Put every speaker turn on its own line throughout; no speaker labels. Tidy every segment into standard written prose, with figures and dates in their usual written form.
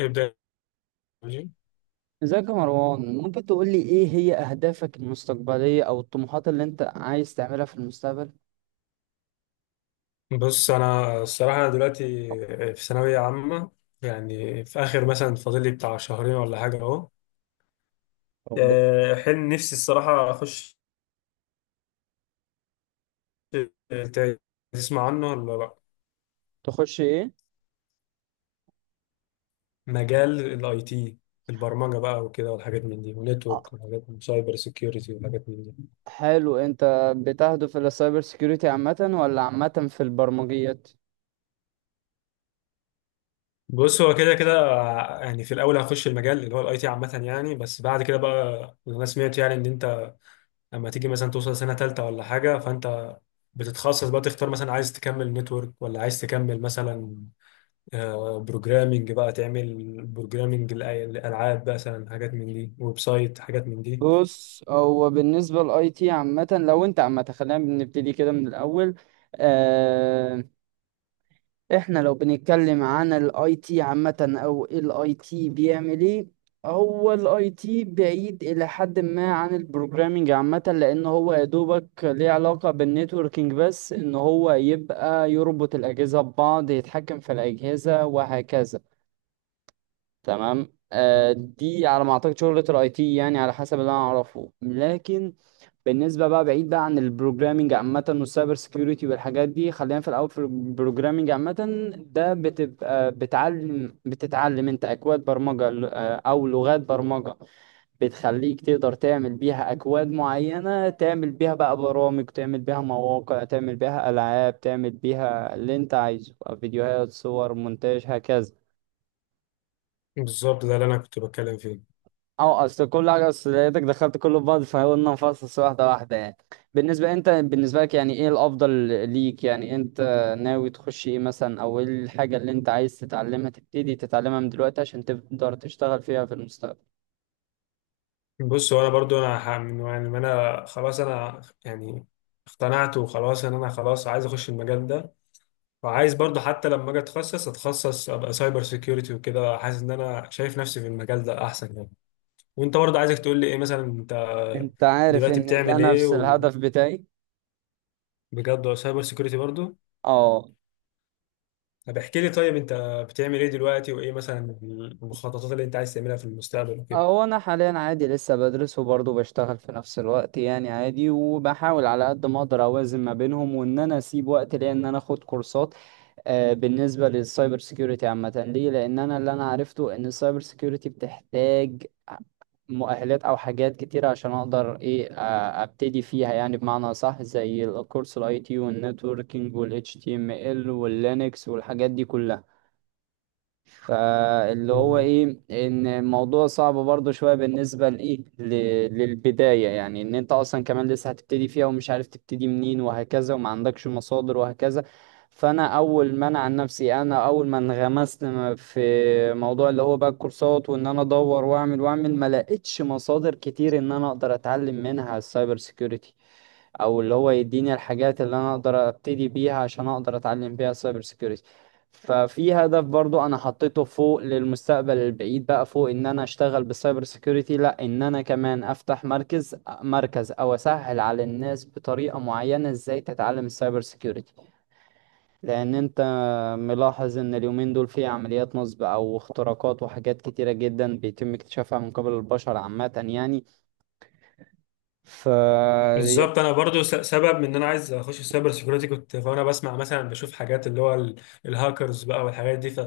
ابدأ يا جي.
ازيك يا مروان؟ ممكن تقول لي ايه هي اهدافك المستقبلية او الطموحات اللي انت عايز تعملها في المستقبل؟
بص، أنا الصراحة أنا دلوقتي في ثانوية عامة. يعني في آخر مثلا فاضل لي بتاع شهرين ولا حاجة أهو.
او
حلم نفسي الصراحة أخش ت- تسمع عنه ولا لأ؟
بتخش ايه؟
مجال الأي تي، البرمجة بقى وكده والحاجات من دي،
آه،
ونتورك وحاجات من سايبر سيكيورتي وحاجات من دي.
حلو. انت بتهدف الى سايبر سيكيورتي عامة ولا عامة في البرمجيات؟
بص هو كده كده، يعني في الأول هخش المجال اللي هو الأي تي عامة يعني، بس بعد كده بقى أنا سمعت يعني إن أنت لما تيجي مثلا توصل سنة تالتة ولا حاجة، فأنت بتتخصص بقى، تختار مثلا عايز تكمل نتورك ولا عايز تكمل مثلا بروجرامنج، بقى تعمل بروجرامنج للألعاب مثلا، حاجات من دي، ويب سايت، حاجات من دي.
بص، هو بالنسبة للاي تي عامة، لو انت عامة خلينا بنبتدي كده من الاول. آه، احنا لو بنتكلم عن الاي تي عامة، او الاي تي بيعمل ايه؟ هو الاي تي بعيد الى حد ما عن البروجرامينج عامة، لان هو يا دوبك ليه علاقة بالنتوركينج، بس ان هو يبقى يربط الاجهزة ببعض، يتحكم في الاجهزة وهكذا. تمام، آه، دي على ما اعتقد شغلة الاي تي يعني، على حسب اللي انا اعرفه. لكن بالنسبة بقى، بعيد بقى عن البروجرامينج عامة والسايبر سيكيورتي والحاجات دي، خلينا في الأول في البروجرامينج عامة. ده بتبقى بتعلم، بتتعلم أنت أكواد برمجة أو لغات برمجة بتخليك تقدر تعمل بيها أكواد معينة، تعمل بيها بقى برامج، تعمل بيها مواقع، تعمل بيها ألعاب، تعمل بيها اللي أنت عايزه، فيديوهات، صور، مونتاج، هكذا.
بالظبط، ده اللي أنا كنت بتكلم فيه.
اه، اصل كل حاجه، اصل لقيتك دخلت كله في بعض، فقلنا نفصص واحده واحده يعني. بالنسبه انت، بالنسبه لك يعني ايه الافضل ليك؟ يعني انت ناوي تخش ايه مثلا، او ايه الحاجه اللي انت عايز تتعلمها، تبتدي تتعلمها من دلوقتي عشان تقدر تشتغل فيها في المستقبل؟
بص هو أنا برضو أنا من يعني ما أنا خلاص، أنا يعني اقتنعت وخلاص إن أنا خلاص عايز أخش المجال ده. وعايز برضو حتى لما أجي أتخصص أبقى سايبر سيكيورتي وكده، حاسس إن أنا شايف نفسي في المجال ده أحسن يعني. وانت برضه عايزك تقول لي ايه مثلا انت
انت عارف
دلوقتي
ان ده
بتعمل ايه؟
نفس
وبجد
الهدف بتاعي.
سايبر سيكيورتي برضه؟
اه.
طب احكي لي طيب انت بتعمل ايه دلوقتي؟ وايه مثلا المخططات اللي انت عايز تعملها في المستقبل وكده؟
هو انا حاليا عادي لسه بدرس، وبرضه بشتغل في نفس الوقت يعني عادي، وبحاول على قد ما اقدر اوازن ما بينهم، وان انا اسيب وقت ليا ان انا اخد كورسات. بالنسبة للسايبر سيكيورتي عامة ليه؟ لأن أنا، اللي أنا عرفته إن السايبر سيكيورتي بتحتاج مؤهلات أو حاجات كتيرة عشان أقدر إيه، أبتدي فيها يعني، بمعنى صح، زي الكورس الأي تي والنتوركينج وال HTML واللينكس والحاجات دي كلها. فاللي هو
مم.
ايه، ان الموضوع صعب برضو شوية، بالنسبة لايه، للبداية يعني، ان انت اصلا كمان لسه هتبتدي فيها ومش عارف تبتدي منين وهكذا، وما عندكش مصادر وهكذا. فانا اول ما انا عن نفسي، انا اول ما انغمست في موضوع اللي هو بقى الكورسات، وان انا ادور واعمل واعمل، ما لقيتش مصادر كتير ان انا اقدر اتعلم منها السايبر سيكيورتي، او اللي هو يديني الحاجات اللي انا اقدر ابتدي بيها عشان اقدر اتعلم بيها السايبر سيكيورتي. ففي هدف برضو انا حطيته فوق للمستقبل البعيد بقى، فوق ان انا اشتغل بالسايبر سيكيورتي، لا ان انا كمان افتح مركز، مركز او اسهل على الناس بطريقة معينة ازاي تتعلم السايبر سيكيورتي. لان انت ملاحظ ان اليومين دول في عمليات نصب او اختراقات وحاجات كتيرة جدا بيتم اكتشافها من قبل البشر عامة يعني. ف
بالظبط، انا برضه سبب من ان انا عايز اخش في السايبر سيكيورتي، كنت وانا بسمع مثلا بشوف حاجات اللي هو الهاكرز بقى والحاجات دي، ف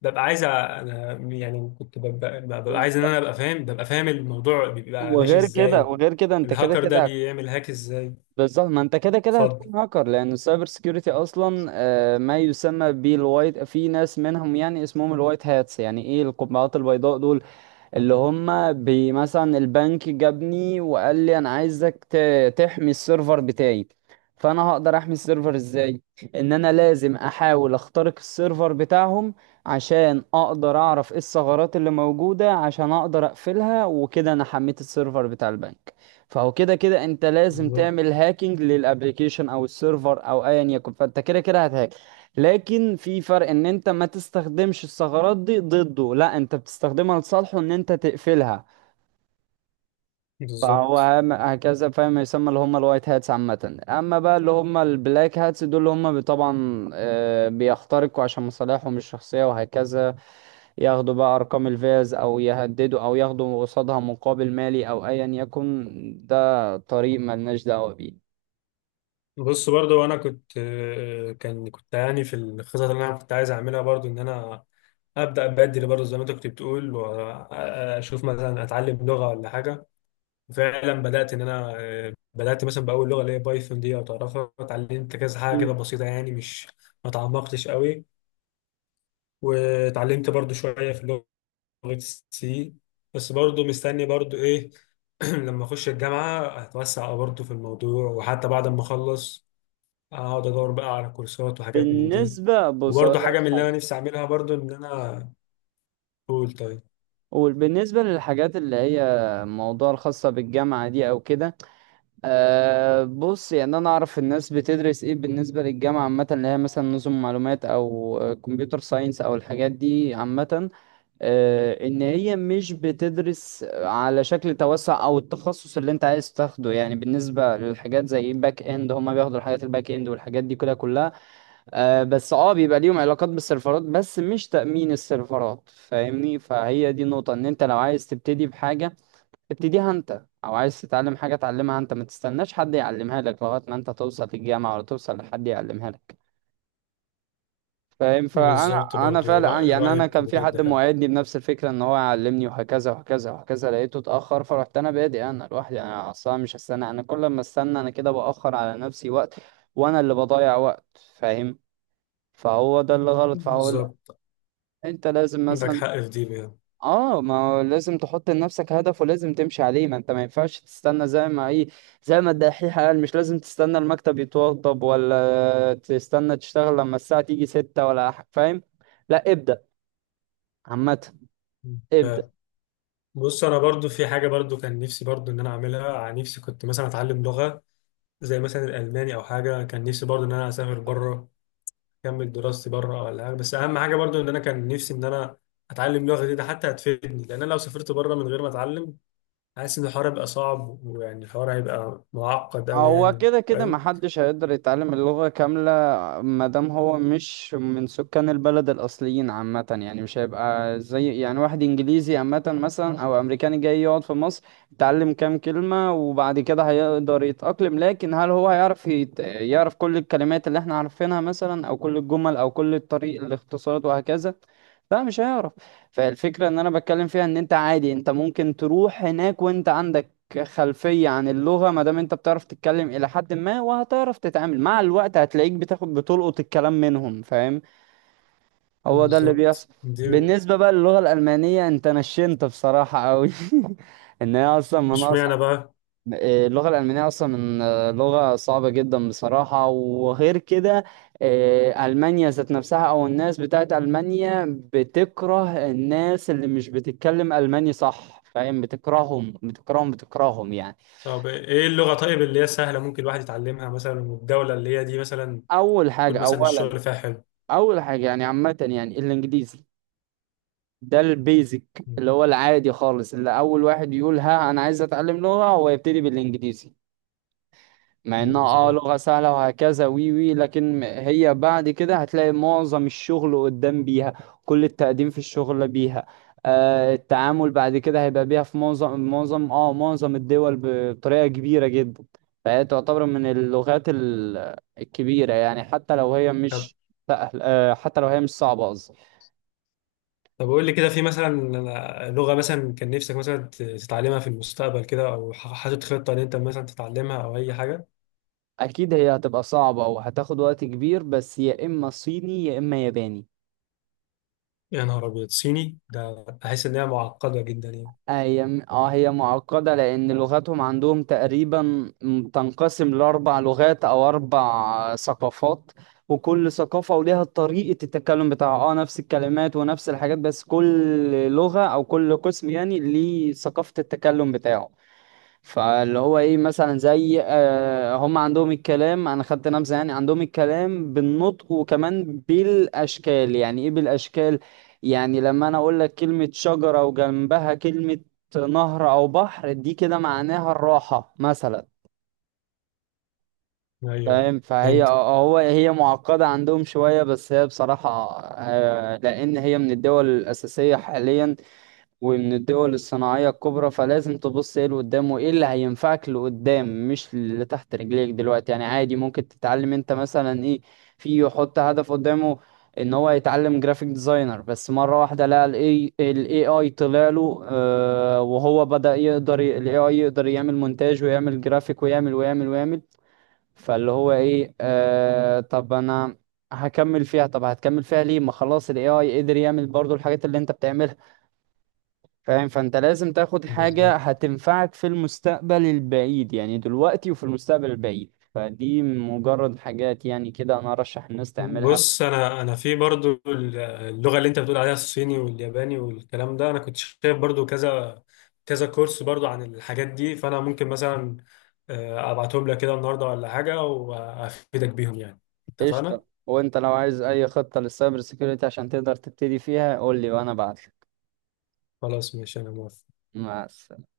ببقى عايز انا يعني، كنت ببقى
يعني،
عايز ان انا ابقى فاهم، ببقى فاهم الموضوع بيبقى ماشي
وغير كده
ازاي.
وغير كده انت كده
الهاكر ده
كده
بيعمل هاك ازاي.
بالظبط. ما انت كده كده
اتفضل.
هتكون هاكر، لان السايبر سيكيورتي اصلا، ما يسمى بالوايت، في ناس منهم يعني اسمهم الوايت هاتس، يعني ايه القبعات البيضاء دول؟ اللي هم مثلا البنك جابني وقال لي انا عايزك تحمي السيرفر بتاعي. فانا هقدر احمي السيرفر ازاي؟ ان انا لازم احاول اخترق السيرفر بتاعهم عشان اقدر اعرف ايه الثغرات اللي موجودة، عشان اقدر اقفلها، وكده انا حميت السيرفر بتاع البنك. فهو كده كده انت لازم
بالظبط.
تعمل هاكينج للابليكيشن او السيرفر او ايا يكن، فانت كده كده هتهاك. لكن في فرق، ان انت ما تستخدمش الثغرات دي ضده، لا انت بتستخدمها لصالحه، ان انت تقفلها. فهو
بالظبط.
هكذا فاهم، يسمى اللي هم الوايت هاتس عامة. اما بقى اللي هم البلاك هاتس دول، اللي هم طبعا بيخترقوا عشان مصالحهم الشخصية وهكذا، ياخدوا بقى ارقام الفيز، او يهددوا، او ياخدوا قصادها مقابل مالي او ايا يكن. ده طريق ملناش دعوة بيه.
بص برضو انا كنت آه، كان كنت يعني في الخطط اللي انا كنت عايز اعملها برضو، ان انا ابدا بدري برضو زي ما انت كنت بتقول، واشوف مثلا اتعلم لغه ولا حاجه. فعلا بدات ان انا آه، بدات مثلا باول لغه اللي هي بايثون، دي او تعرفها، اتعلمت كذا حاجه كده بسيطه يعني، مش ما تعمقتش قوي، واتعلمت برضو شويه في لغه سي. بس برضو مستني برضو ايه، لما اخش الجامعه هتوسع برضو في الموضوع، وحتى بعد ما اخلص اقعد ادور بقى على كورسات وحاجات من دي.
بالنسبة، بص
وبرضه
أقول
حاجه
لك
من اللي
حاجة،
انا نفسي اعملها برضه، ان انا اقول طيب.
وبالنسبة للحاجات اللي هي موضوع الخاصة بالجامعة دي أو كده، أه بص، يعني أنا أعرف الناس بتدرس إيه بالنسبة للجامعة عامة، اللي هي مثلا نظم معلومات أو كمبيوتر ساينس أو الحاجات دي عامة. أه، إن هي مش بتدرس على شكل توسع أو التخصص اللي أنت عايز تاخده، يعني بالنسبة للحاجات زي باك إند، هما بياخدوا الحاجات الباك إند والحاجات دي كلها. آه بس، اه، بيبقى ليهم علاقات بالسيرفرات، بس مش تأمين السيرفرات، فاهمني؟ فهي دي النقطة، ان انت لو عايز تبتدي بحاجة ابتديها انت، او عايز تتعلم حاجة اتعلمها انت، ما تستناش حد يعلمها لك لغاية ما انت توصل للجامعة ولا توصل لحد يعلمها لك. فاهم؟ فانا،
بالظبط،
انا
برضه
فعلا يعني انا
رايك
كان في
بجد
حد
حلو.
موعدني بنفس الفكرة ان هو يعلمني وهكذا وهكذا وهكذا، لقيته اتأخر، فرحت انا بادئ انا لوحدي. انا اصلا مش هستنى، انا كل ما استنى انا كده بأخر على نفسي وقت، وانا اللي بضيع وقت. فاهم؟ فهو ده اللي غلط. فهو
بالظبط،
انت لازم
عندك
مثلا،
حق في دي بجد.
اه ما هو لازم تحط لنفسك هدف، ولازم تمشي عليه. ما انت ما ينفعش تستنى زي ما ايه، زي ما الدحيح قال، مش لازم تستنى المكتب يتوضب، ولا تستنى تشتغل لما الساعة تيجي ستة ولا فاهم؟ لا، ابدأ عامة، ابدأ.
فبص انا برضه في حاجه برضه كان نفسي برضه ان انا اعملها عن نفسي، كنت مثلا اتعلم لغه زي مثلا الالماني او حاجه. كان نفسي برضه ان انا اسافر بره، اكمل دراستي بره ولا حاجه، بس اهم حاجه برضه ان انا كان نفسي ان انا اتعلم لغه جديده، حتى هتفيدني، لان انا لو سافرت بره من غير ما اتعلم، حاسس ان الحوار هيبقى صعب، ويعني الحوار هيبقى معقد أوي
هو
يعني،
كده كده
فاهم؟
محدش هيقدر يتعلم اللغة كاملة مادام هو مش من سكان البلد الأصليين عامة، يعني مش هيبقى زي يعني واحد إنجليزي عامة مثلا، أو أمريكاني جاي يقعد في مصر، يتعلم كام كلمة وبعد كده هيقدر يتأقلم. لكن هل هو هيعرف يت... يعرف كل الكلمات اللي احنا عارفينها مثلا، أو كل الجمل، أو كل الطريق الاختصارات وهكذا؟ لا مش هيعرف. فالفكرة ان انا بتكلم فيها، ان انت عادي، انت ممكن تروح هناك وانت عندك كخلفية عن اللغة. ما دام انت بتعرف تتكلم الى حد ما، وهتعرف تتعامل مع الوقت، هتلاقيك بتاخد، بتلقط الكلام منهم، فاهم؟ هو ده اللي بيحصل.
بالظبط دي.
بالنسبة بقى للغة الألمانية، انت نشنت بصراحة قوي. ان هي اصلا من
اشمعنى
اصلا،
بقى؟
اللغة الألمانية اصلا من، لغة صعبة جدا بصراحة، وغير كده، ألمانيا ذات نفسها، او الناس بتاعت ألمانيا بتكره الناس اللي مش بتتكلم ألماني، صح فاهم؟ بتكرههم بتكرههم بتكرههم يعني.
طب ايه اللغة طيب اللي هي سهلة ممكن الواحد يتعلمها مثلا، والدولة اللي هي دي مثلا
اول
يكون
حاجه،
مثلا
اولا
الشغل فيها حلو؟
اول حاجه يعني عامه يعني الانجليزي، ده البيزك،
مم.
اللي هو العادي خالص، اللي اول واحد يقول ها انا عايز اتعلم لغه هو يبتدي بالانجليزي، مع انها اه
بالظبط.
لغة سهلة وهكذا، وي وي. لكن هي بعد كده هتلاقي معظم الشغل قدام بيها، كل التقديم في الشغل بيها، آه التعامل بعد كده هيبقى بيها في معظم، معظم اه معظم الدول، بطريقة كبيرة جدا. فهي تعتبر من اللغات الكبيرة يعني، حتى لو هي
طب
مش سهل، آه حتى لو هي مش صعبة قصدي.
طب قول لي كده، في مثلا لغة مثلا كان نفسك مثلا تتعلمها في المستقبل كده، او حاطط خطة ان انت مثلا تتعلمها او اي حاجة؟
اكيد هي هتبقى صعبة وهتاخد وقت كبير، بس يا اما صيني يا اما ياباني.
يا نهار ابيض، صيني ده بحس ان هي معقدة جدا يعني.
هي اه هي معقدة، لأن لغتهم عندهم تقريبا تنقسم لأربع لغات أو أربع ثقافات، وكل ثقافة وليها طريقة التكلم بتاعها، اه نفس الكلمات ونفس الحاجات، بس كل لغة أو كل قسم يعني ليه ثقافة التكلم بتاعه. فاللي هو ايه، مثلا زي آه هم عندهم الكلام، انا خدت نبذه يعني، عندهم الكلام بالنطق وكمان بالاشكال، يعني ايه بالاشكال؟ يعني لما انا اقول لك كلمه شجره، وجنبها كلمه نهر او بحر، دي كده معناها الراحه مثلا،
ايوه
فاهم؟ فهي
فهمت.
هو هي معقده عندهم شويه، بس هي بصراحه آه، لان هي من الدول الاساسيه حاليا، ومن الدول الصناعية الكبرى، فلازم تبص ايه اللي قدام وايه اللي هينفعك لقدام، مش اللي تحت رجليك دلوقتي يعني. عادي ممكن تتعلم انت مثلا ايه، في يحط هدف قدامه ان هو يتعلم جرافيك ديزاينر، بس مرة واحدة لقى الاي الاي اي طلع له، آه وهو بدأ يقدر الاي اي يقدر يعمل مونتاج ويعمل جرافيك ويعمل ويعمل ويعمل. فاللي هو ايه، آه طب انا هكمل فيها، طب هتكمل فيها ليه ما خلاص الاي اي قدر يعمل برضو الحاجات اللي انت بتعملها. فاهم؟ فانت لازم تاخد حاجة
بالظبط.
هتنفعك في المستقبل البعيد، يعني دلوقتي وفي المستقبل البعيد. فدي مجرد حاجات يعني كده انا ارشح الناس تعملها.
بص انا في برضو اللغه اللي انت بتقول عليها الصيني والياباني والكلام ده، انا كنت شايف برضو كذا كذا كورس برضو عن الحاجات دي، فانا ممكن مثلا ابعتهم لك كده النهارده ولا حاجه وافيدك بيهم يعني. اتفقنا.
قشطة، وانت لو عايز اي خطة للسايبر سيكيورتي عشان تقدر تبتدي فيها قول لي وانا بعتلك.
خلاص ماشي انا موافق.
مع السلامة.